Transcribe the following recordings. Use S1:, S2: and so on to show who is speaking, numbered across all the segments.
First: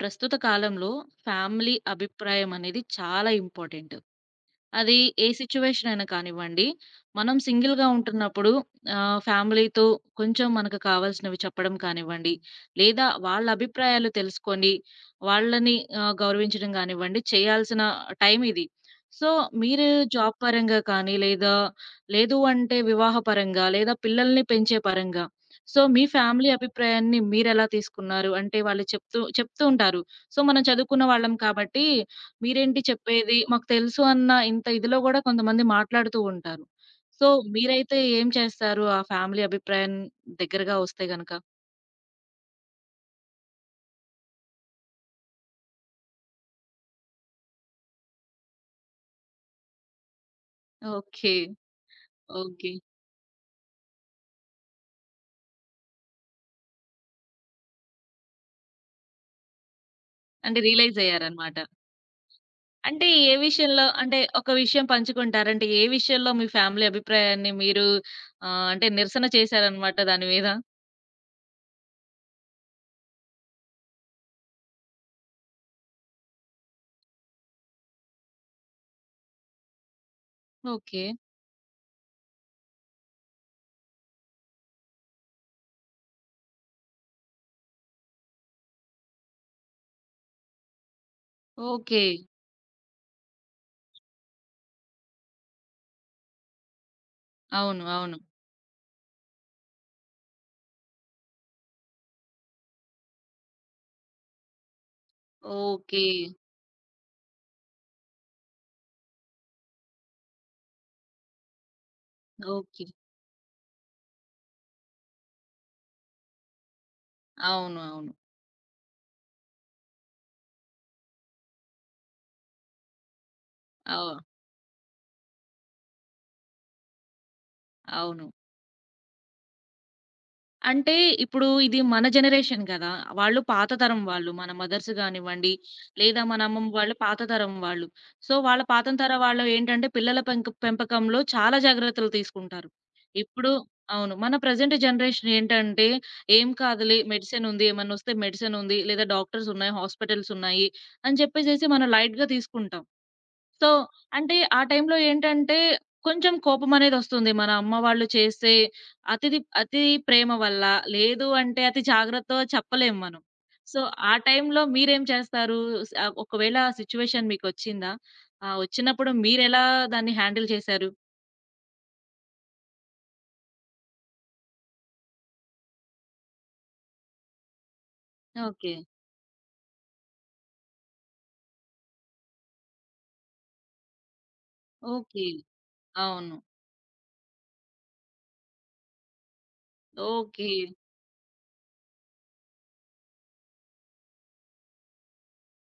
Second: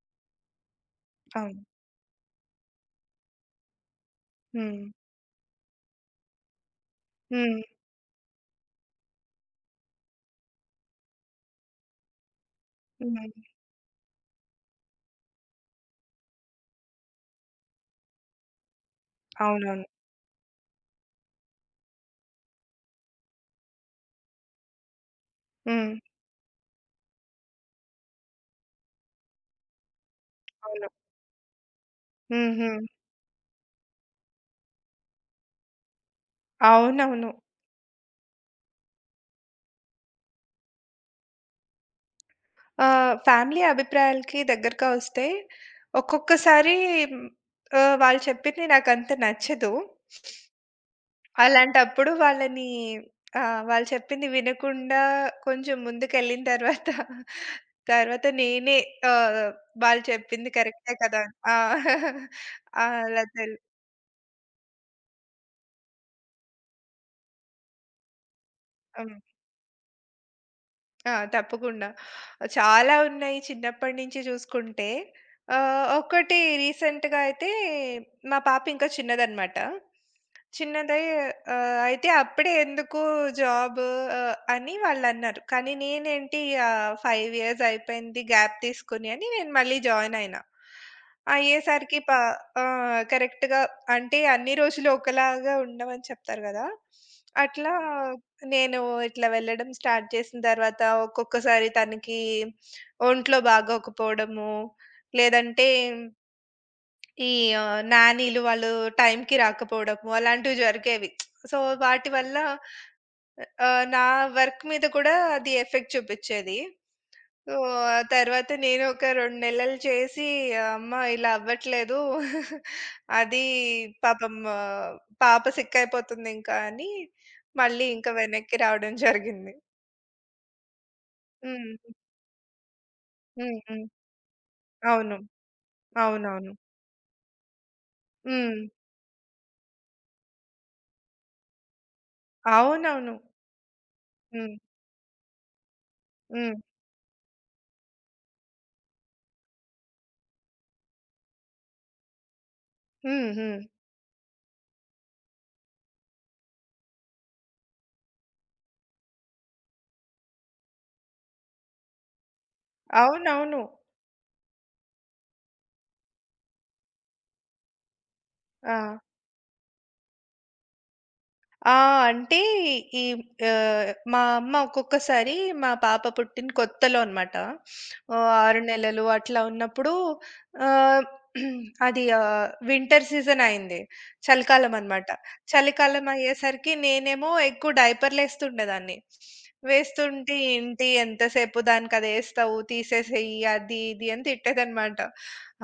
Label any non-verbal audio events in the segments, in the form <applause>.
S1: ప్రస్తుత కాలంలో
S2: అవును.
S1: ఫ్యామిలీ అభిప్రాయం అనేది చాలా ఇంపార్టెంట్.
S2: హ్మ్.
S1: అది ఏ సిట్యుయేషన్ అయినా కానివ్వండి. మనం
S2: హ్మ్.
S1: సింగిల్‌గా ఉంటున్నప్పుడు ఫ్యామిలీతో కొంచెం మనకు కావాల్సినవి చెప్పడం కానివ్వండి, లేదా వాళ్ళ
S2: హ్మ్.
S1: అభిప్రాయాలు తెలుసుకొని వాళ్ళని గౌరవించడం గానివ్వండి, చేయాల్సిన టైం ఇది. సో,
S2: అవునవును.
S1: మీరు జాబ్ పరంగా కానీ, లేదా లేదు అంటే వివాహ పరంగా, లేదా పిల్లల్ని పెంచే పరంగా, సో,
S2: హ్మ్.
S1: మీ ఫ్యామిలీ అభిప్రాయాన్ని మీరెలా తీసుకున్నారు? అంటే వాళ్ళు చెప్తూ చెప్తూ ఉంటారు. సో, మనం
S2: అవును.
S1: చదువుకున్న వాళ్ళం కాబట్టి
S2: హుహు.
S1: మీరేంటి చెప్పేది? మాకు తెలుసు అన్న ఇంత ఇదిలో గూడా కొంతమంది మాట్లాడుతూ ఉంటారు. సో,
S2: అవునవును.
S1: మీరైతే ఏం చేస్తారు? ఆ ఫ్యామిలీ అభిప్రాయం దగ్గరగా వస్తే గనక?
S2: ఫ్యామిలీ అభిప్రాయాలకి దగ్గరగా వస్తే ఒక్కొక్కసారి హ్మ్, వాళ్ళు చెప్పింది నాకంత నచ్చదు.
S1: ఓకే.
S2: అలాంటప్పుడు వాళ్ళని
S1: ఓకే.
S2: వాళ్ళు చెప్పింది వినకుండా కొంచెం ముందుకెళ్ళిన తర్వాత, తర్వాత నేనే ఆహ్, వాళ్ళు చెప్పింది
S1: అంటే
S2: కరెక్టే
S1: రియలైజ్
S2: కదా! ఆ!
S1: అయ్యారనమాట. అంటే
S2: అలా
S1: ఏ
S2: తెల్
S1: విషయంలో అంటే ఒక విషయం పంచుకుంటారా? అంటే ఏ విషయంలో మీ ఫ్యామిలీ అభిప్రాయాన్ని మీరు అంటే
S2: హ్మ్.
S1: నిరసన చేశారనమాట దాని మీద?
S2: ఆ! తప్పకుండా. చాలా ఉన్నాయి చిన్నప్పటి నుంచి చూసుకుంటే. ఒక్కటి రీసెంట్‌గా అయితే మా పాప ఇంకా చిన్నదనమాట. చిన్నదై
S1: ఓకే.
S2: అయితే అప్పుడే ఎందుకు జాబు అని వాళ్ళన్నారు. కానీ నేనేంటి, 5 ఇయర్స్ అయిపోయింది గ్యాప్ తీసుకొని అని నేను మళ్ళీ జాయిన్ అయినా. అయ్యేసరికి
S1: ఓకే.
S2: ప ఆ! కరెక్ట్‌గా అంటే అన్ని రోజులు ఒకలాగా ఉండవని చెప్తారు గదా! అట్లా
S1: అవును. అవును.
S2: నేను ఇట్లా వెళ్ళడం స్టార్ట్ చేసిన తర్వాత ఒక్కొక్కసారి తనకి ఒంట్లో బాగోకపోవడము, లేదంటే
S1: ఓకే.
S2: ఈ నానీలు వాళ్ళు టైంకి రాకపోవడము అలాంటివి జరిగేవి. సో, వాటి వల్ల
S1: ఓకే.
S2: నా వర్క్ మీద కూడా అది ఎఫెక్ట్ చూపిచ్చేది. సో,
S1: అవును.
S2: ఆ
S1: అవును.
S2: తర్వాత నేను ఒక 2 నెలలు చేసి, "అమ్మ ఇలా అవ్వట్లేదు. <laughs> అది
S1: అవ
S2: పాపం పాప సిక్ అయిపోతుందింకా" అని మళ్ళీ ఇంకా
S1: అవును.
S2: వెనక్కి రావడం జరిగింది.
S1: అంటే ఇప్పుడు ఇది
S2: హ్మ్.
S1: మన జనరేషన్ గదా! వాళ్ళు
S2: హ్మ్.
S1: పాత
S2: హ్మ్.
S1: తరం వాళ్ళు. మన మదర్స్
S2: అవును.
S1: గానివ్వండి, లేదా మన
S2: అవునవును.
S1: అమ్మమ్మ వాళ్ళు పాత తరం వాళ్ళు. సో,
S2: హ్మ్.
S1: వాళ్ళ పాత తరం వాళ్ళు ఏంటంటే పిల్లల పెంపకంలో చాలా జాగ్రత్తలు తీసుకుంటారు.
S2: అవునవును.
S1: ఇప్పుడు అవును. మన
S2: హ్మ్.
S1: ప్రెజెంట్ జనరేషన్ ఏంటంటే, ఏం
S2: హ్మ్.
S1: కాదులే మెడిసిన్ ఉంది. ఏమన్నొస్తే మెడిసిన్ ఉంది. లేదా డాక్టర్స్ ఉన్నాయి, హాస్పిటల్స్ ఉన్నాయి అని చెప్పేసేసి మనం లైట్‌గా తీసుకుంటాం.
S2: హ్మ్. హ్మ్.
S1: సో, అంటే ఆ టైంలో ఏంటంటే, కొంచెం కోపమనేదొస్తుంది. మన అమ్మ వాళ్ళు చేసే అతి ప్రేమ వల్ల, లేదు అంటే అతి జాగ్రత్తో చెప్పలేం మనం.
S2: అవునవును.
S1: సో, ఆ టైంలో మీరేం చేస్తారు? ఒకవేళ ఆ సిట్యుయేషన్ మీకొచ్చిందా? ఆ!
S2: ఆ!
S1: వచ్చినప్పుడు మీరెలా దాన్ని హ్యాండిల్ చేశారు?
S2: ఆ! అంటే ఈ మా అమ్మ ఒక్కొక్కసారి మా పాప పుట్టిన కొత్తలో అనమాట. 6
S1: ఓకే.
S2: నెలలు అట్లా ఉన్నప్పుడు ఆహ్, వింటర్ సీజన్ అయింది. చలికాలం అనమాట.
S1: ఓకే.
S2: చలికాలం
S1: అవును.
S2: అయ్యేసరికి నేనేమో ఎక్కువ డైపర్‌లేస్తుండేదాన్ని. వేస్తుంటే,
S1: ఓకే.
S2: "ఏంటి ఎంతసేపు దానికి అదేస్తావు తీసేసేయి" అది ఇది అని తిట్టేదనమాట.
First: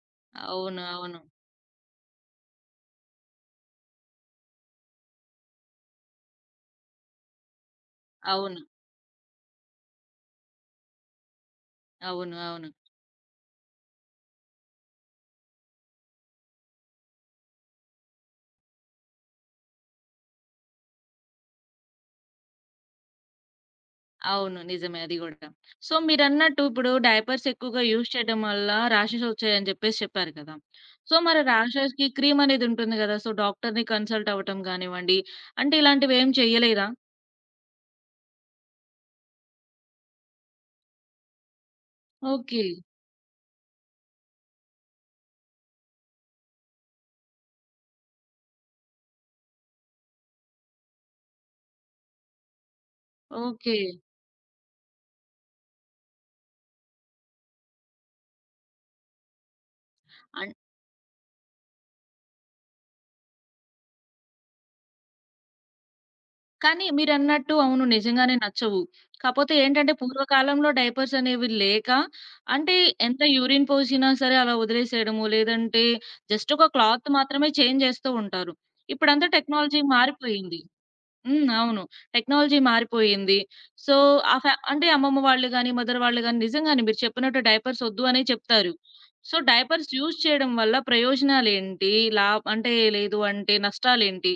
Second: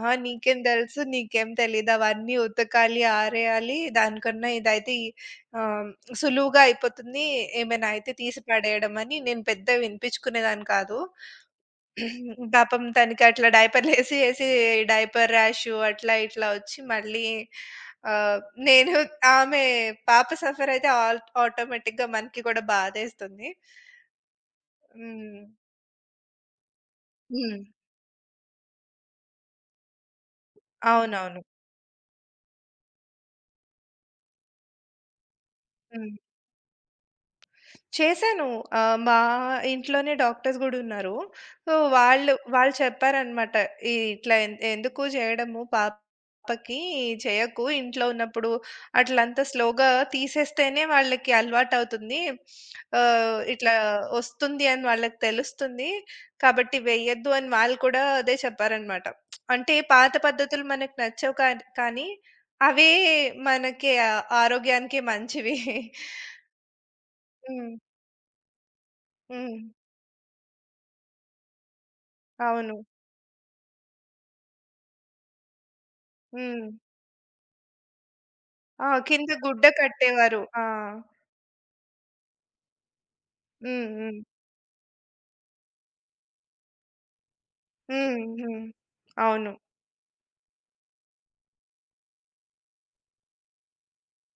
S2: "ఆ! నీకేం
S1: అవును.
S2: తెలుసు?
S1: అవును.
S2: నీకేం తెలీదు, అవన్నీ ఉతకాలి, ఆరేయాలి, దానికన్నా ఇదైతే ఆహ్, సులువుగా అయిపోతుంది. ఏమైనా అయితే తీసి
S1: అవును.
S2: పడేయడం" అని నేను పెద్ద వినిపించుకునేదాన్ని కాదు.
S1: అవును.
S2: <clears throat>
S1: అవును.
S2: పాపం తనకి అట్లా డైపర్‌లేసి ఏసి డైపర్ ర్యాషు అట్లా ఇట్లా వచ్చి మళ్ళీ ఆహ్, నేను ఆమె పాప సఫర్ అయితే ఆల్ ఆటోమేటిక్‌గా మనకి కూడా బాధేస్తుంది.
S1: అవును. నిజమే అది
S2: హ్మ్.
S1: గూడా. సో, మీరన్నట్టు ఇప్పుడు డైపర్స్
S2: హ్మ్.
S1: ఎక్కువగా యూజ్ చేయడం వల్ల రాషెస్ వచ్చాయని చెప్పేసి చెప్పారు కదా! సో,
S2: అవునవును.
S1: మరి రాషెస్‌కి క్రీమ్ అనేది ఉంటుంది గదా! సో, డాక్టర్‌ని కన్సల్ట్ అవ్వటం గానివ్వండి, అంటే
S2: హ్మ్.
S1: ఇలాంటివేం చెయ్యలేదా?
S2: చేశాను. మా ఇంట్లోనే డాక్టర్స్ గూడున్నారు. సో, వాళ్ళు
S1: ఓకే.
S2: వాళ్ళు చెప్పారనమాట. ఇట్లా ఎందుకు జేయడము, పాపకి చేయకు. ఇంట్లో ఉన్నప్పుడు అట్లంతా స్లోగా తీసేస్తేనే వాళ్ళకి అలవాటవుతుంది. ఇట్లా
S1: ఓకే.
S2: ఒస్తుంది అని వాళ్ళకి తెలుస్తుంది. కాబట్టి వెయ్యొద్దు" అని వాళ్ళు కూడా అదే చెప్పారనమాట. అంటే పాత
S1: అన్
S2: పద్ధతులు మనకు నచ్చవు, కానీ కానీ అవే మనకి ఆరోగ్యానికి మంచివి.
S1: కానీ మీరన్నట్టు
S2: హ్మ్.
S1: అవును. నిజంగానే నచ్చవు. కాపోతే
S2: హ్మ్.
S1: ఏంటంటే పూర్వకాలంలో డైపర్స్ అనేవి లేక అంటే
S2: అవును.
S1: ఎంత యూరిన్ పోసినా సరే అలా వదిలేసేయడము, లేదంటే జస్ట్ ఒక
S2: హ్మ్.
S1: క్లాత్ మాత్రమే చేంజ్ జేస్తూ ఉంటారు.
S2: ఆ!
S1: ఇప్పుడంతా
S2: కింద గుడ్డ
S1: టెక్నాలజీ
S2: కట్టేవారు.
S1: మారిపోయింది.
S2: ఆ!
S1: హ్మ్. అవును. టెక్నాలజీ మారిపోయింది.
S2: హ్మ్.
S1: సో,
S2: హ్మ్.
S1: ఆ అంటే అమ్మమ్మ వాళ్ళు గాని, మదర్ వాళ్ళు గాని నిజంగానే మీరు చెప్పినట్టు డైపర్స్ ఒద్దు అనే
S2: హ్మ్. హ్మ్.
S1: చెప్తారు. సో,
S2: అవును.
S1: డైపర్స్ యూజ్ చేయడం వల్ల ప్రయోజనాలేంటి? లా అంటే లేదు అంటే నష్టాలేంటి?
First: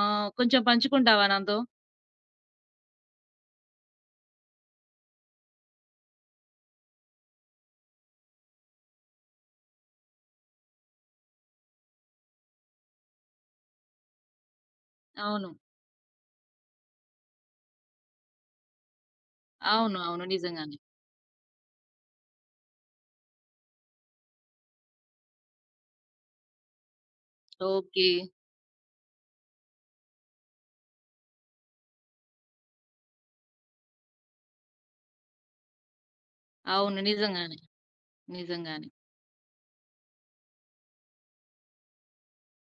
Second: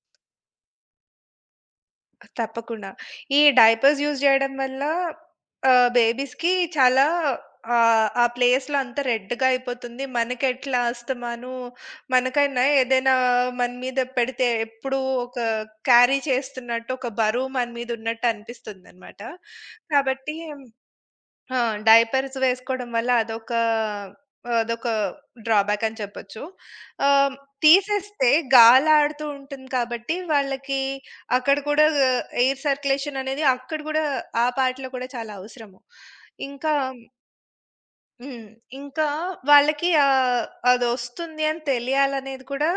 S1: కొంచెం పంచుకుంటావా నాతో?
S2: తప్పకుండా. ఈ డైపర్స్ యూజ్ జేయడం వల్ల బేబీస్‌కి చాలా ఆ ప్లేస్‌లో అంతా రెడ్‌గా అయిపోతుంది. మనకెట్లా అస్తమాను, మనకైనా ఏదైనా మన మీద పెడితే ఎప్పుడూ ఒక
S1: అవును.
S2: క్యారీ చేస్తున్నట్టు, ఒక బరువు మన మీద ఉన్నట్టు అనిపిస్తుందనమాట.
S1: అవును. అవును.
S2: కాబట్టి
S1: నిజంగానే.
S2: ఆ! డైపర్స్ వేసుకోవడం వల్ల అదొక అదొక డ్రాబ్యాక్ అని చెప్పొచ్చు. ఆహ్,
S1: ఓకే.
S2: తీసేస్తే గాలాడుతూ ఉంటుంది కాబట్టి, వాళ్ళకి అక్కడ కూడా ఎయిర్ సర్క్యులేషన్ అనేది అక్కడ కూడా, ఆ పార్ట్‌లో కూడా చాలా అవసరము. ఇంకా
S1: అవును. నిజంగానే.
S2: హ్మ్.
S1: నిజంగానే.
S2: ఇంకా వాళ్ళకి అదొస్తుంది అని తెలియాలనేది కూడా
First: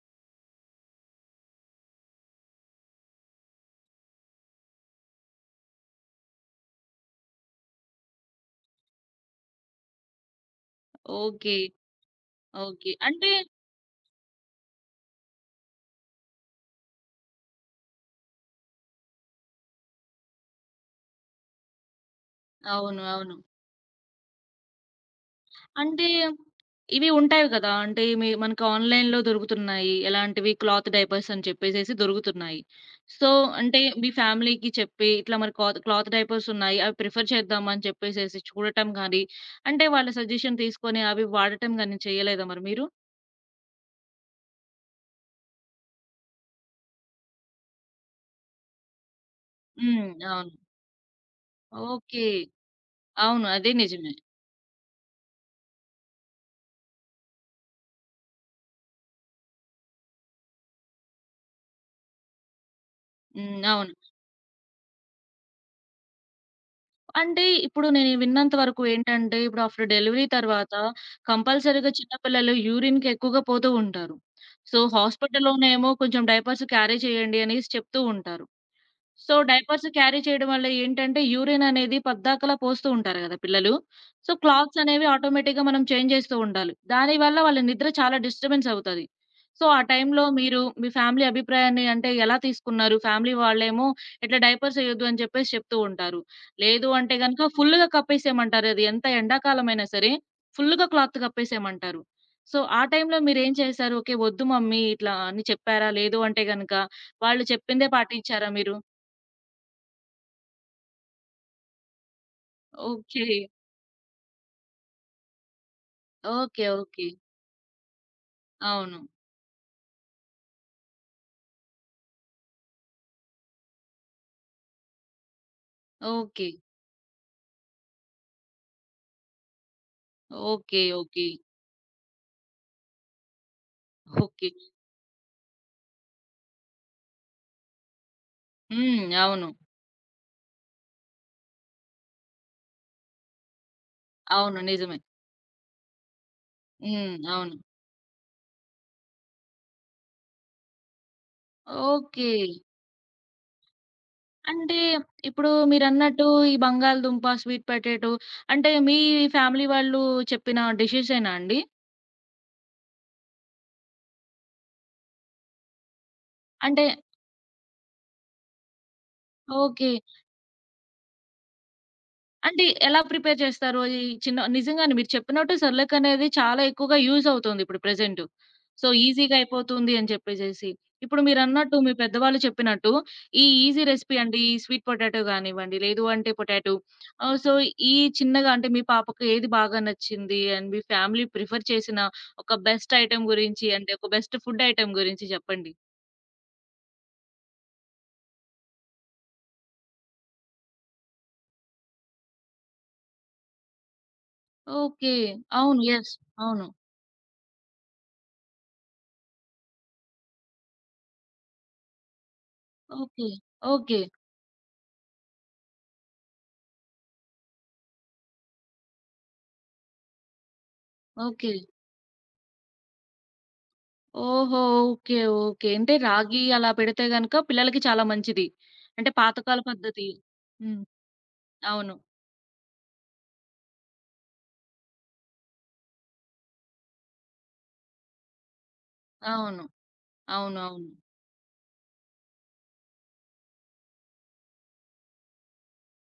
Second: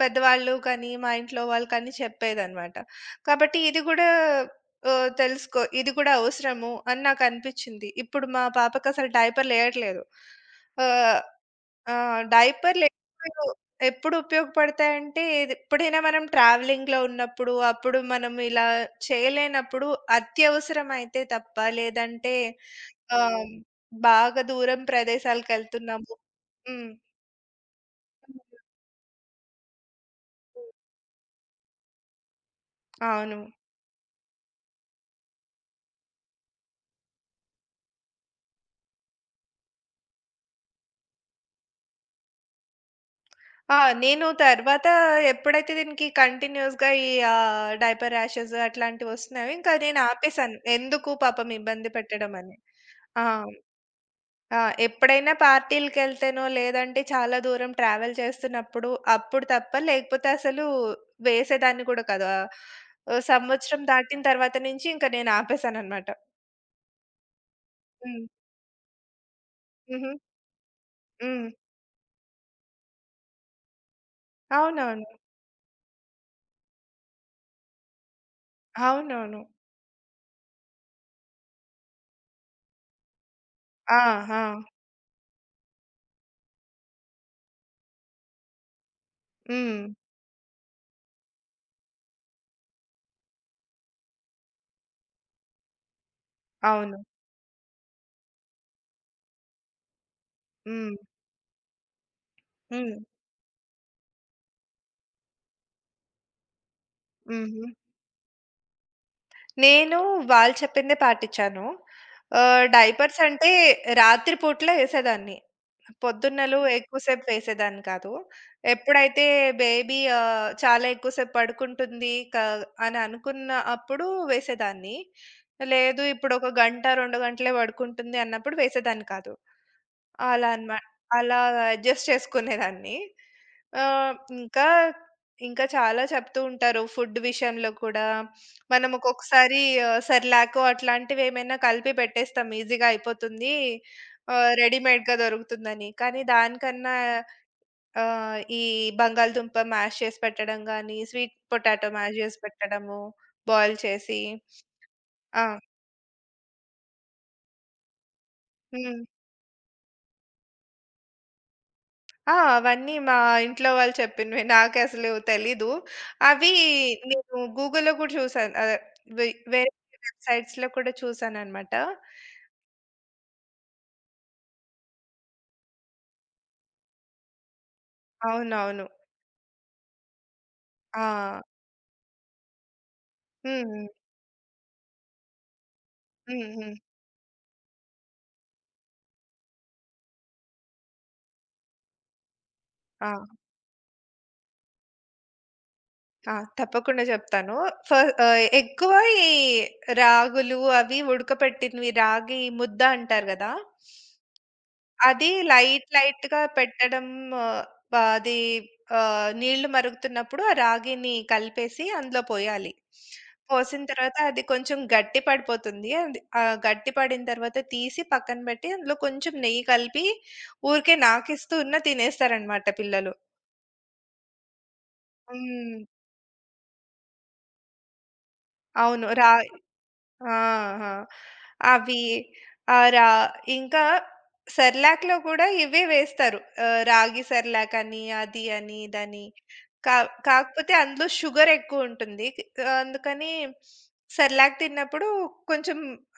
S2: పెద్దవాళ్ళు కానీ, మా ఇంట్లో వాళ్ళు కానీ చెప్పేదనమాట. కాబట్టి ఇది గూడా ఆహ్, తెలుసుకో ఇది కూడా అవసరము అని నాకనిపిచ్చింది. ఇప్పుడు మా పాపకసలు డైపర్‌లెయట్లేదు. ఆహ్,
S1: ఓకే.
S2: ఆహ్,
S1: ఓకే.
S2: డైపర్‌లెప్పుడు
S1: అంటే
S2: ఎప్పుడు ఎప్పుడు ఉపయోగపడతాయంటే, ఇది ఎప్పుడైనా మనం ట్రావెలింగ్‌లో ఉన్నప్పుడు, అప్పుడు మనం ఇలా చేయలేనప్పుడు, అత్యవసరమైతే తప్ప, లేదంటే
S1: అవును.
S2: ఆ!
S1: అవును.
S2: బాగా దూరం
S1: అంటే
S2: ప్రదేశాలకెళ్తున్నాము. హ్మ్.
S1: ఇవి ఉంటాయి గదా! అంటే మనకు ఆన్‌లైన్‌లో దొరుకుతున్నాయి. ఎలాంటివి క్లాత్ డైపర్స్ అని చెప్పేసేసి దొరుకుతున్నాయి. సో,
S2: అవును.
S1: అంటే మీ ఫ్యామిలీకి చెప్పి ఇట్లా మరి క్లాత్ క్లాత్ డైపర్స్ ఉన్నాయి. అవి ప్రిఫర్ చేద్దాం అని చెప్పేసేసి చూడటం గాని, అంటే వాళ్ళ సజెషన్ తీసుకొని అవి వాడటం గాని చేయలేదా మరి మీరు?
S2: ఆ! నేను తర్వాత ఎప్పుడైతే దీనికి కంటిన్యూయస్‌గా డైపర్ ర్యాషెస్ అట్లాంటివొస్తున్నాయో ఇంకా నేను
S1: హ్మ్. అవును.
S2: ఆపేసాను. ఎందుకు పాపం ఇబ్బంది
S1: ఓకే.
S2: పెట్టడం అని. ఆ!
S1: అవును. అదే నిజమే.
S2: ఆ! ఎప్పుడైనా పార్టీలకెళ్తేనో, లేదంటే చాలా దూరం ట్రావెల్ చేస్తున్నప్పుడు అప్పుడు తప్ప లేకపోతే అసలు వేసేదాన్ని కూడా కాదు.
S1: హ్మ్.
S2: సంవత్సరం
S1: అవును.
S2: దాటిన తర్వాత నుంచి ఇంక నేను ఆపేసాననమాట.
S1: అంటే ఇప్పుడు నేను
S2: హ్మ్.
S1: విన్నంత వరకు ఏంటంటే, ఇప్పుడు ఆఫ్టర్
S2: హుహు.
S1: డెలివరీ తర్వాత
S2: హ్మ్.
S1: కంపల్సరీగా చిన్న పిల్లలు యూరిన్‌కి ఎక్కువగా పోతూ ఉంటారు. సో,
S2: అవునవును.
S1: హాస్పిటల్‌లోనేమో కొంచెం డైపర్స్ క్యారీ చేయండి అనేసి చెప్తూ ఉంటారు. సో,
S2: అవునవును.
S1: డైపర్స్ క్యారీ చేయడం వల్ల ఏంటంటే, యూరిన్ అనేది పద్దాకలా పోస్తూ ఉంటారు గదా పిల్లలు.
S2: ఆ!
S1: సో,
S2: ఆ!
S1: క్లాత్స్ అనేవి ఆటోమేటిక్‌గా మనం చేంజ్ చేస్తూ ఉండాలి. దానివల్ల వాళ్ళ నిద్ర చాలా డిస్టర్బెన్స్ అవుతది. సో, ఆ
S2: హ్మ్.
S1: టైంలో మీరు మీ ఫ్యామిలీ అభిప్రాయాన్ని అంటే ఎలా తీసుకున్నారు? ఫ్యామిలీ వాళ్ళేమో ఇట్లా డైపర్స్ ఎయొద్దు అని చెప్పేసి చెప్తూ ఉంటారు. లేదు
S2: అవును.
S1: అంటే గనక ఫుల్లుగా కప్పేసేయమంటారు. అది ఎంత ఎండాకాలమైనా సరే ఫుల్లుగా
S2: హ్మ్.
S1: క్లాత్ కప్పేసేయమంటారు. సో, ఆ
S2: హ్మ్.
S1: టైంలో మీరేం చేశారు? ఓకే. వద్దు మమ్మీ ఇట్లా అని చెప్పారా? లేదు అంటే గనక వాళ్ళు
S2: హుహు.
S1: చెప్పిందే పాటించారా మీరు?
S2: నేను వాళ్ళు చెప్పిందే పాటిచ్చాను. Diapers
S1: okay.
S2: అంటే రాత్రి పూట్ల ఏసేదాన్ని. పొద్దున్నలు
S1: ఓకే.
S2: ఎక్కువ
S1: ఓకే.
S2: సేపు వేసేదాన్ని కాదు.
S1: అవును.
S2: ఎప్పుడైతే బేబీ చాలా ఎక్కువ సేపు పడుకుంటుంది, అని అనుకున్న అప్పుడు వేసేదాన్ని. లేదు ఇప్పుడు
S1: ఓకే.
S2: ఒక గంట, 2 గంటలే పడుకుంటుంది అన్నప్పుడు వేసేదాన్ని కాదు. అలా అనమా
S1: ఓకే. ఓకే.
S2: అలా అడ్జస్ట్ చేసుకునేదాన్ని. Ah,
S1: okay.
S2: ఇంకా, ఇంకా చాలా చెప్తూ ఉంటారు. ఫుడ్ విషయంలో కూడా మనం
S1: హ్మ్. అవును.
S2: ఒక్కొక్కసారి సెర్‌లాకు అట్లాంటివేమైనా కలిపి పెట్టేస్తాం. ఈజీగా అయిపోతుంది.
S1: అవును. నిజమే.
S2: రెడీమేడ్‌గా దొరుకుతుందని. కానీ దానికన్నా
S1: హ్మ్. అవును.
S2: ఆహ్, ఈ బంగాళదుంప మ్యాష్ చేసి పెట్టడం గానీ, స్వీట్ పొటాటో మ్యాష్
S1: ఓకే.
S2: చేసి పెట్టడము, బాయిల్ చేసి.
S1: అంటే
S2: ఆ!
S1: ఇప్పుడు మీరన్నట్టు ఈ బంగాళదుంప, స్వీట్ పొటాటో అంటే మీ
S2: హ్మ్.
S1: ఫ్యామిలీ వాళ్ళు చెప్పిన డిషెసేనా అండి?
S2: ఆ! అవన్నీ మా ఇంట్లో వాళ్ళు చెప్పినవే. నాకసలు తెలీదు. అవి
S1: అంటే
S2: నేను గూగుల్‌లో కూడా చూసాను. అదే వే వేరే
S1: ఓకే.
S2: వెబ్‌సైట్స్‌లో కూడా చూసాననమాట.
S1: అంటే ఎలా ప్రిపేర్ చేస్తారు? ఈ చిన్న నిజంగానే మీరు చెప్పినట్టు సెర్‌లాక్ అనేది చాలా ఎక్కువగా యూజ్ అవుతుంది ఇప్పుడు ప్రెజెంటు. సో,
S2: అవునవును.
S1: ఈజీగా అయిపోతుంది అని చెప్పేసేసి. ఇప్పుడు
S2: ఆ!
S1: మీరన్నట్టు మీ పెద్దవాళ్ళు చెప్పినట్టు ఈ ఈజీ
S2: హ్మ్.
S1: రెసిపీ అంటే ఈ స్వీట్ పొటాటో గానివ్వండి, లేదు అంటే
S2: హ్మ్.
S1: పొటాటో
S2: హ్మ్.
S1: సో, ఈ చిన్నగా అంటే మీ పాపకి ఏది బాగా నచ్చింది? అండ్ మీ ఫ్యామిలీ ప్రిఫర్ చేసిన ఒక బెస్ట్
S2: ఆ!
S1: ఐటెమ్ గురించి అంటే ఒక బెస్ట్ ఫుడ్ ఐటెమ్ గురించి చెప్పండి?
S2: ఆ! తప్పకుండా చెప్తాను. ఫ ఎక్కువ ఈ రాగులు అవి, ఉడకపెట్టినవి రాగి ముద్ద అంటారు గదా!
S1: ఓకే.
S2: అది
S1: అవును.
S2: Light
S1: yes.
S2: లైట్‌గా
S1: అవును.
S2: పెట్టడం. ఆహ్, అది నీళ్లు మరుగుతున్నప్పుడు ఆ రాగిని కలిపేసి అందులో పోయాలి.
S1: ఓకే.
S2: పోసిన
S1: ఓకే.
S2: తర్వాత అది కొంచెం గట్టి పడిపోతుంది. అది గట్టి పడిన తర్వాత తీసి పక్కన పెట్టి అందులో కొంచెం నెయ్యి కలిపి ఊరికే
S1: ఓకే.
S2: నాకిస్తూ ఉన్న తినేస్తారనమాట పిల్లలు.
S1: ఓహో! ఓకే. ఓకే.
S2: హ్మ్.
S1: అంటే రాగి అలా పెడితే గనక పిల్లలకి చాలా మంచిది.
S2: అవును.
S1: అంటే పాతకాల పద్ధతి.
S2: ఆ!
S1: హ్మ్.
S2: ఆ!
S1: అవును.
S2: అవి ఆహ్, రా ఇంకా సెర్లాక్‌లో కూడా ఇవే వేస్తారు. రాగి సెర్లాక్ అని, అది అని, ఇదని.
S1: అవును.
S2: కా కాకపోతే
S1: అవునవును.
S2: అందులో షుగర్ ఎక్కువుంటుంది. అందుకని సెర్లాక్ తిన్నప్పుడు కొంచెం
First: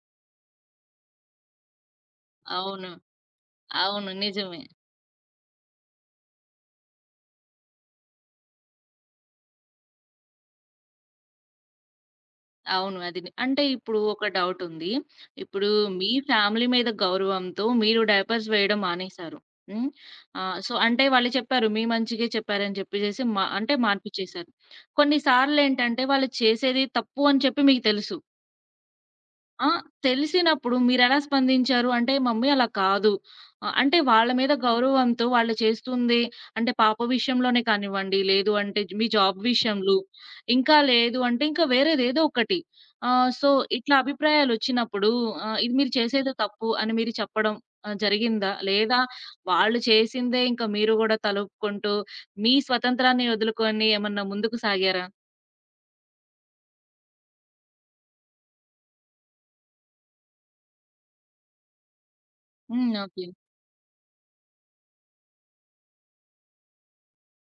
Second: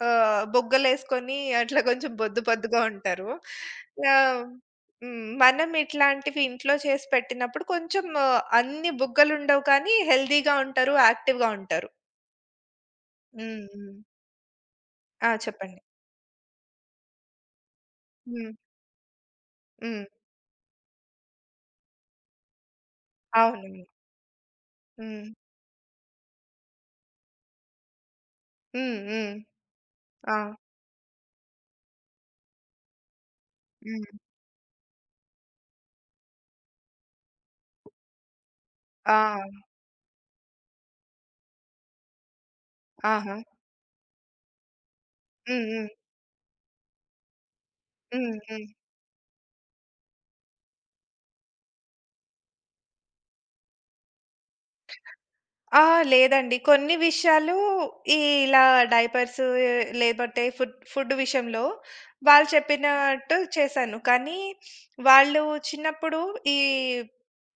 S2: బుగ్గలేసుకొని అట్లా కొంచెం బొద్దు బొద్దుగా
S1: అవును. అవును.
S2: ఉంటారు.
S1: అవును
S2: ఆహ్,
S1: నిజమే.
S2: హ్మ్. మనం ఇట్లాంటివి ఇంట్లో చేసి పెట్టినప్పుడు అన్ని బుగ్గలుండవు, కానీ హెల్తీగా ఉంటారు, యాక్టివ్‌గా ఉంటారు.
S1: అవును. అది ని అంటే
S2: హ్మ్. హ్మ్.
S1: ఇప్పుడు ఒక డౌటుంది.
S2: ఆ!
S1: ఇప్పుడు
S2: చెప్పండి.
S1: మీ ఫ్యామిలీ మీద గౌరవంతో మీరు డైపర్స్
S2: హ్మ్.
S1: వేయడం మానేశారు. హ్మ్.
S2: హ్మ్.
S1: సో, అంటే వాళ్ళు చెప్పారు. మీ మంచికే చెప్పారని చెప్పేసేసి అంటే
S2: అవును.
S1: మార్పిచ్చేసారు. కొన్ని
S2: హ్మ్.
S1: సార్లేంటంటే వాళ్ళు చేసేది తప్పు అని చెప్పి మీకు తెలుసు.
S2: హ్మ్. హ్మ్.
S1: ఆ!
S2: ఆ!
S1: తెలిసినప్పుడు మీరెలా స్పందించారు? అంటే, "మమ్మీ అలా కాదు." అంటే
S2: హ్మ్.
S1: వాళ్ళ మీద గౌరవంతో వాళ్ళు చేస్తుంది అంటే పాప విషయంలోనే కానివ్వండి, లేదు అంటే మీ
S2: ఆ!
S1: జాబ్ విషయంలో, ఇంకా లేదు అంటే ఇంకా వేరేదేదో ఒకటి.
S2: ఆహా!
S1: సో, ఇట్లా అభిప్రాయాలొచ్చినప్పుడు
S2: హ్మ్.
S1: "ఇది
S2: హ్మ్.
S1: మీరు చేసేది తప్పు" అని మీరు చెప్పడం
S2: హ్మ్.
S1: జరిగిందా?
S2: హ్మ్.
S1: లేదా వాళ్ళు చేసిందే ఇంక మీరు గూడా తలూపుకుంటూ మీ స్వతంత్రాన్ని వదులుకొని ఏమన్నా ముందుకు సాగారా?
S2: ఆ! లేదండి. కొన్ని విషయాలు, ఈ ఇలా డైపర్స్ లేపోతే ఫుడ్ ఫుడ్ విషయంలో వాళ్ళు
S1: హ్మ్. ఓకే.
S2: చెప్పినట్టు చేశాను. కానీ వాళ్ళు చిన్నప్పుడు ఈ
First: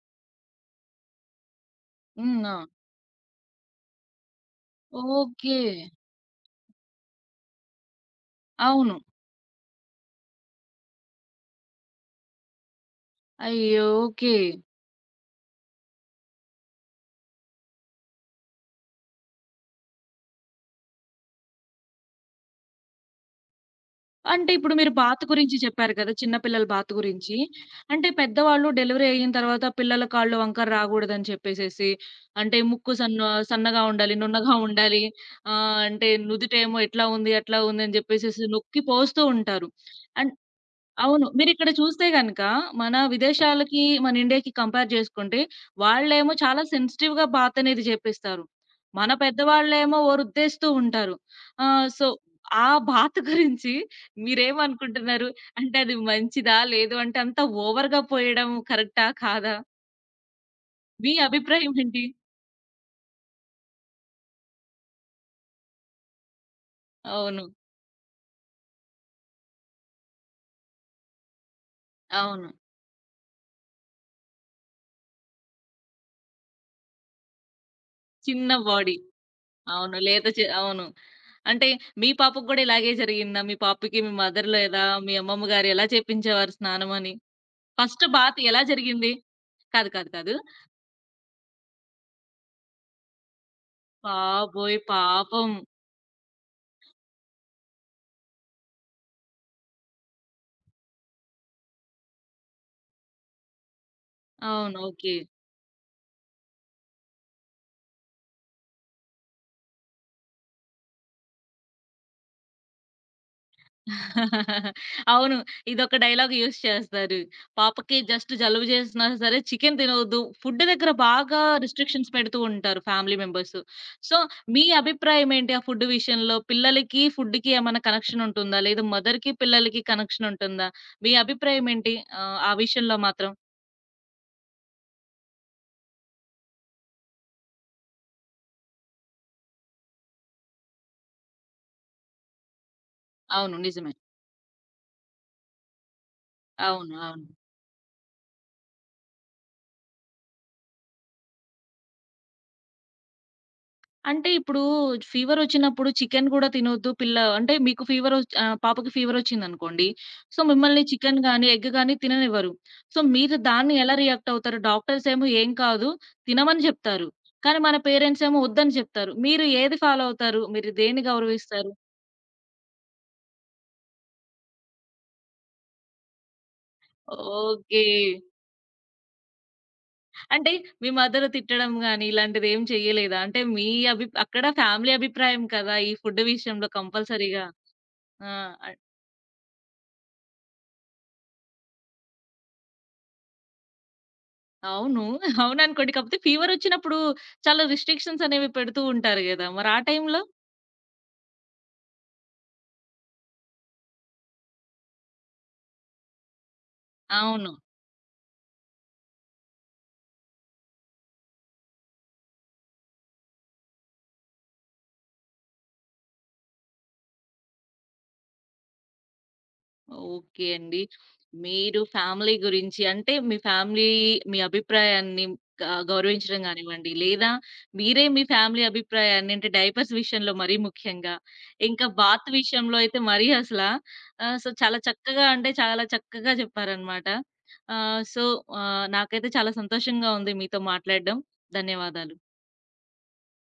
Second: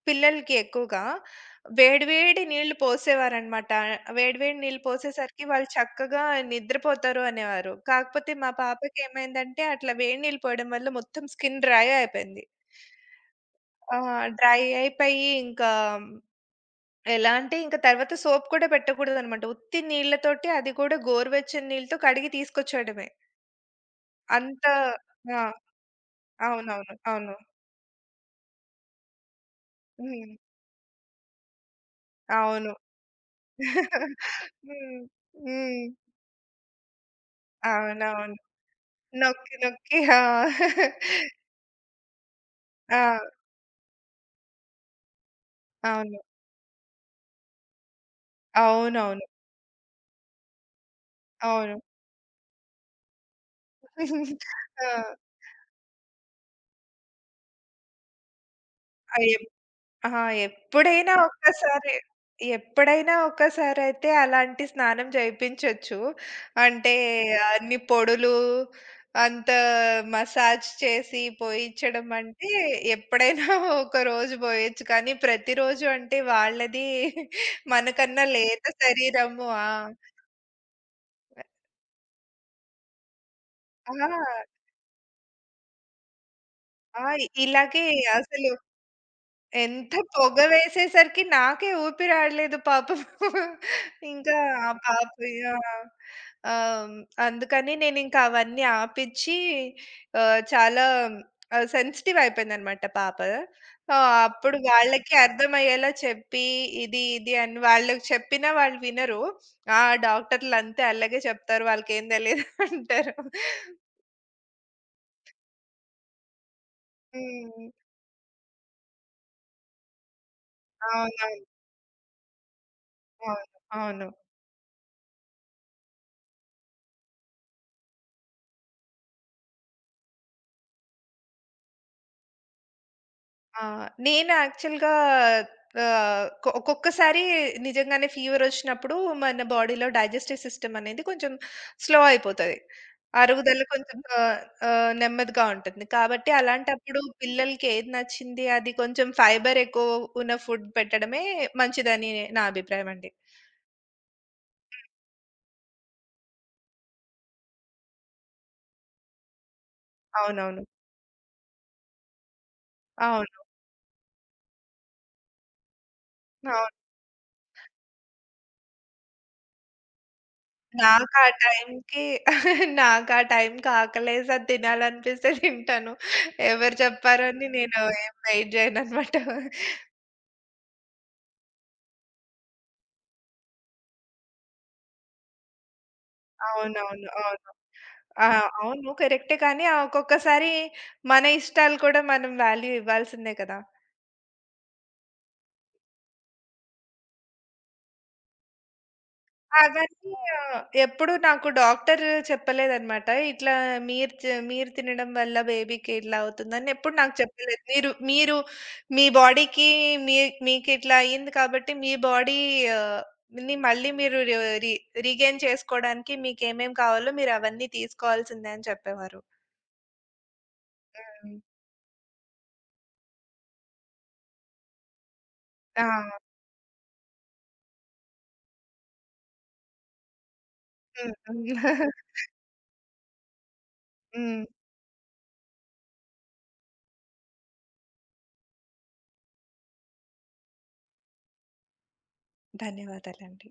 S2: పిల్లలకి ఎక్కువగా వేడి వేడి
S1: హ్మ్. ఆ!
S2: నీళ్ళు పోసేవారనమాట. వేడి వేడి నీళ్ళు పోసేసరికి
S1: ఓకే.
S2: వాళ్ళు చక్కగా నిద్రపోతారు అనేవారు. కాకపోతే మా
S1: అవును.
S2: పాపకి ఏమైందంటే అట్లా వేడి నీళ్ళు పోయడం వల్ల మొత్తం స్కిన్ డ్రై అయిపోయింది.
S1: అయ్యో!
S2: ఆ!
S1: ఓకే.
S2: డ్రై అయిపోయి ఇంకా, ఎలా అంటే ఇంక తర్వాత సోప్ కూడా పెట్టకూడదనమాట. ఉత్తి నీళ్ళతోటి, అది కూడా గోరువెచ్చని నీళ్ళతో కడిగి తీసుకొచ్చేయడమే.
S1: అంటే
S2: అంత
S1: ఇప్పుడు మీరు బాతు
S2: ఆ!
S1: గురించి చెప్పారు కదా! చిన్న పిల్లల బాతు
S2: అవునవును. అవును.
S1: గురించి. అంటే పెద్దవాళ్ళు డెలివరీ అయిన తర్వాత పిల్లల
S2: హ్మ్.
S1: కాళ్ళు వంకర రాగూడదని చెప్పేసేసి, అంటే
S2: అవును.
S1: ముక్కు సన్నగా ఉండాలి,
S2: <laughs>
S1: నున్నగా
S2: హ్మ్.
S1: ఉండాలి.
S2: హ్మ్.
S1: అంటే నుదుటేమో ఇట్లా ఉంది, అట్లా ఉంది అని
S2: అవునవును.
S1: చెప్పేసేసి నొక్కి పోస్తూ
S2: నొక్కి
S1: ఉంటారు.
S2: నొక్కి, ఆ!
S1: అవును.
S2: <laughs>
S1: మీరిక్కడ చూస్తే గనక మన
S2: ఆ!
S1: విదేశాలకి, మన ఇండియాకి కంపేర్ చేసుకుంటే,
S2: అవును.
S1: వాళ్ళేమో చాలా సెన్సిటివ్‌గా బాత్ అనేది జెపిస్తారు. మన
S2: అవునవును.
S1: పెద్దవాళ్ళేమో ఓ రుద్దేస్తూ ఉంటారు.
S2: అవును.
S1: సో, ఆ బాత్ <laughs> గురించి
S2: <laughs> ఆ!
S1: మీరేమనుకుంటున్నారు? అంటే అది మంచిదా? లేదు అంటే అంత ఓవర్‌గా పోయడం కరెక్టా?
S2: అయ్యో!
S1: కాదా?
S2: ఆ!
S1: మీ
S2: ఎప్పుడైనా
S1: అభిప్రాయం
S2: ఒక్కసారి
S1: ఏంటి?
S2: ఎప్పుడైనా ఒక్కసారయితే అలాంటి స్నానం చేపించొచ్చు. అంటే
S1: అవును.
S2: అన్ని పొడులు, అంత మసాజ్ చేసి పోయిచ్చడం
S1: అవును.
S2: అంటే ఎప్పుడైనా ఒక రోజు పోయొచ్చు. కానీ ప్రతిరోజు అంటే వాళ్ళది మనకన్నా
S1: చిన్న
S2: లేత
S1: బాడీ.
S2: శరీరము. ఆ!
S1: అవును. లేత చే అవును. అంటే మీ పాపకి గూడా ఇలాగే జరిగిందా? మీ
S2: ఆ!
S1: పాపకి మీ మదర్ లేదా మీ అమ్మమ్మ గారు ఎలా చేపించేవారు స్నానం
S2: ఆ!
S1: అని?
S2: ఇలాగే
S1: ఫస్ట్ బాత్
S2: అసలు
S1: ఎలా జరిగింది? కాదు.
S2: ఎంత
S1: కాదు. కాదు.
S2: పొగ వేసేసరికి నాకే ఊపిరి ఆడలేదు పాపం. ఇంకా ఆ
S1: బాబోయ్!
S2: పాప
S1: పాపం.
S2: ఆ! ఆహ్, అందుకని నేనింక అవన్నీ ఆపిచ్చి, ఆహ్, చాలా సెన్సిటివ్ అయిపోయిందనమాట పాప. అప్పుడు
S1: అవును. ఓకే.
S2: వాళ్ళకి అర్థమయ్యేలా చెప్పి, ఇది ఇది అని వాళ్ళకి చెప్పినా వాళ్ళు వినరు. ఆ! డాక్టర్‌లంతే అలాగే చెప్తారు. వాళ్ళకేం తెలీదు అంటారు.
S1: <laughs> అవును. ఇదొక డైలాగ్ యూజ్ చేస్తారు.
S2: హ్మ్.
S1: పాపకి జస్ట్ జలుబు చేసినా సరే చికెను తినొద్దు. ఫుడ్ దగ్గర బాగా
S2: అవునవును.
S1: రిస్ట్రిక్షన్స్ పెడుతూ ఉంటారు ఫ్యామిలీ
S2: అవును.
S1: మెంబర్స్.
S2: అవును.
S1: సో, మీ అభిప్రాయం ఏంటి ఆ ఫుడ్ విషయంలో? పిల్లలకి ఫుడ్‌కి ఏమన్నా కనెక్షన్ ఉంటుందా? లేదు మదర్‌కి, పిల్లలకి కనెక్షన్ ఉంటుందా? మీ అభిప్రాయం ఏంటి? ఆ విషయంలో మాత్రం?
S2: ఆ! నేను యాక్చువల్‌గా ఆహ్, కొ ఒక్కొక్కసారి నిజంగానే ఫీవరొచ్చినప్పుడు మన బాడీలో డైజెస్టివ్ సిస్టమ్ అనేది కొంచెం స్లో అయిపోతది.
S1: అవును.
S2: అరుగుదల
S1: నిజమే.
S2: కొంచెం ఆహ్, ఆహ్, నెమ్మదిగా ఉంటుంది. కాబట్టి
S1: అవును.
S2: అలాంటప్పుడు
S1: అవును.
S2: పిల్లలకి ఏది నచ్చింది అది, కొంచెం ఫైబర్ ఎక్కువ ఉన్న ఫుడ్ పెట్టడమే మంచిదని నా అభిప్రాయం అండి.
S1: అంటే ఇప్పుడు ఫీవరొచ్చినప్పుడు చికెను గూడా తినొద్దు పిల్ల అంటే మీకు పాపకి ఫీవరొచ్చిందనుకోండి. సో,
S2: అవునవును.
S1: మిమ్మల్ని చికెను గాని, ఎగ్ గాని తిననివ్వరు. సో, మీరు
S2: అవును.
S1: దాన్ని ఎలా రియాక్ట్ అవుతారు? డాక్టర్సేమో ఏం కాదు తినమని
S2: అవును.
S1: జెప్తారు. కానీ మన పేరెంట్సేమో ఒద్దని చెప్తారు. మీరు ఏది ఫాలో అవుతారు? మీరు దేన్ని
S2: నాకు ఆ
S1: గౌరవిస్తారు?
S2: టైంకి <laughs> నాకు ఆ టైంకి ఆకలేసి అది తినాలనిపిస్తే తింటాను. ఎవరు చెప్పారని నేను
S1: ఓకే.
S2: ఏం వెయిట్ చేయననమాట.
S1: అంటే మీ మదర్ తిట్టడం గాని ఇలాంటిదేం చెయ్యలేదా? అంటే మీ అక్కడ ఫ్యామిలీ అభిప్రాయం కదా! ఈ ఫుడ్ విషయంలో
S2: అవునవును.
S1: కంపల్సరీగా.
S2: అవును. ఆ!
S1: ఆ!
S2: అవును, కరెక్టే, కానీ ఆ ఒక్కొక్కసారి మన ఇష్టాలు కూడా మనం వాల్యూ ఇవ్వాల్సిందే కదా!
S1: అవును. అవుననుకోండి. కాపోతే ఫీవరొచ్చినప్పుడు చాలా రిస్ట్రిక్షన్స్ అనేవి పెడుతూ ఉంటారు గదా! మరి ఆ
S2: అవన్నీ
S1: టైంలో?
S2: ఎప్పుడు నాకు డాక్టర్ చెప్పలేదన్నమాట. ఇట్లా మీరు తినడం వల్ల బేబీకి ఇట్లా అవుతుందని ఎప్పుడు నాకు
S1: అవును.
S2: చెప్పలేదు. మీరు మీరు మీ బాడీకి, మీ మీకిట్లా అయింది కాబట్టి మీ బాడీ ఆహ్, ని మళ్ళీ మీరు రి రి రీగెయిన్ చేసుకోవడానికి మీకేమేం కావాలో మీరు అవన్నీ తీసుకోవాల్సిందే అని చెప్పేవారు.
S1: ఓకే అండి.
S2: హ్మ్.
S1: మీరు ఫ్యామిలీ గురించి అంటే మీ ఫ్యామిలీ మీ అభిప్రాయాన్ని గ
S2: ఆ!
S1: గౌరవించడం గానివ్వండి, లేదా మీరే మీ ఫ్యామిలీ అభిప్రాయాన్ని అంటే డైపర్స్ విషయంలో మరీ
S2: హ్మ్.
S1: ముఖ్యంగా,
S2: హ్మ్.
S1: ఇంకా
S2: హ్మ్. <laughs>
S1: బాత్ విషయంలో అయితే మరీ అసలా చాలా చక్కగా అంటే చాలా చక్కగా చెప్పారనమాట. ఆహ్, సో, నాకైతే చాలా సంతోషంగా ఉంది మీతో మాట్లాడడం. ధన్యవాదాలు.
S2: ధన్యవాదాలండి.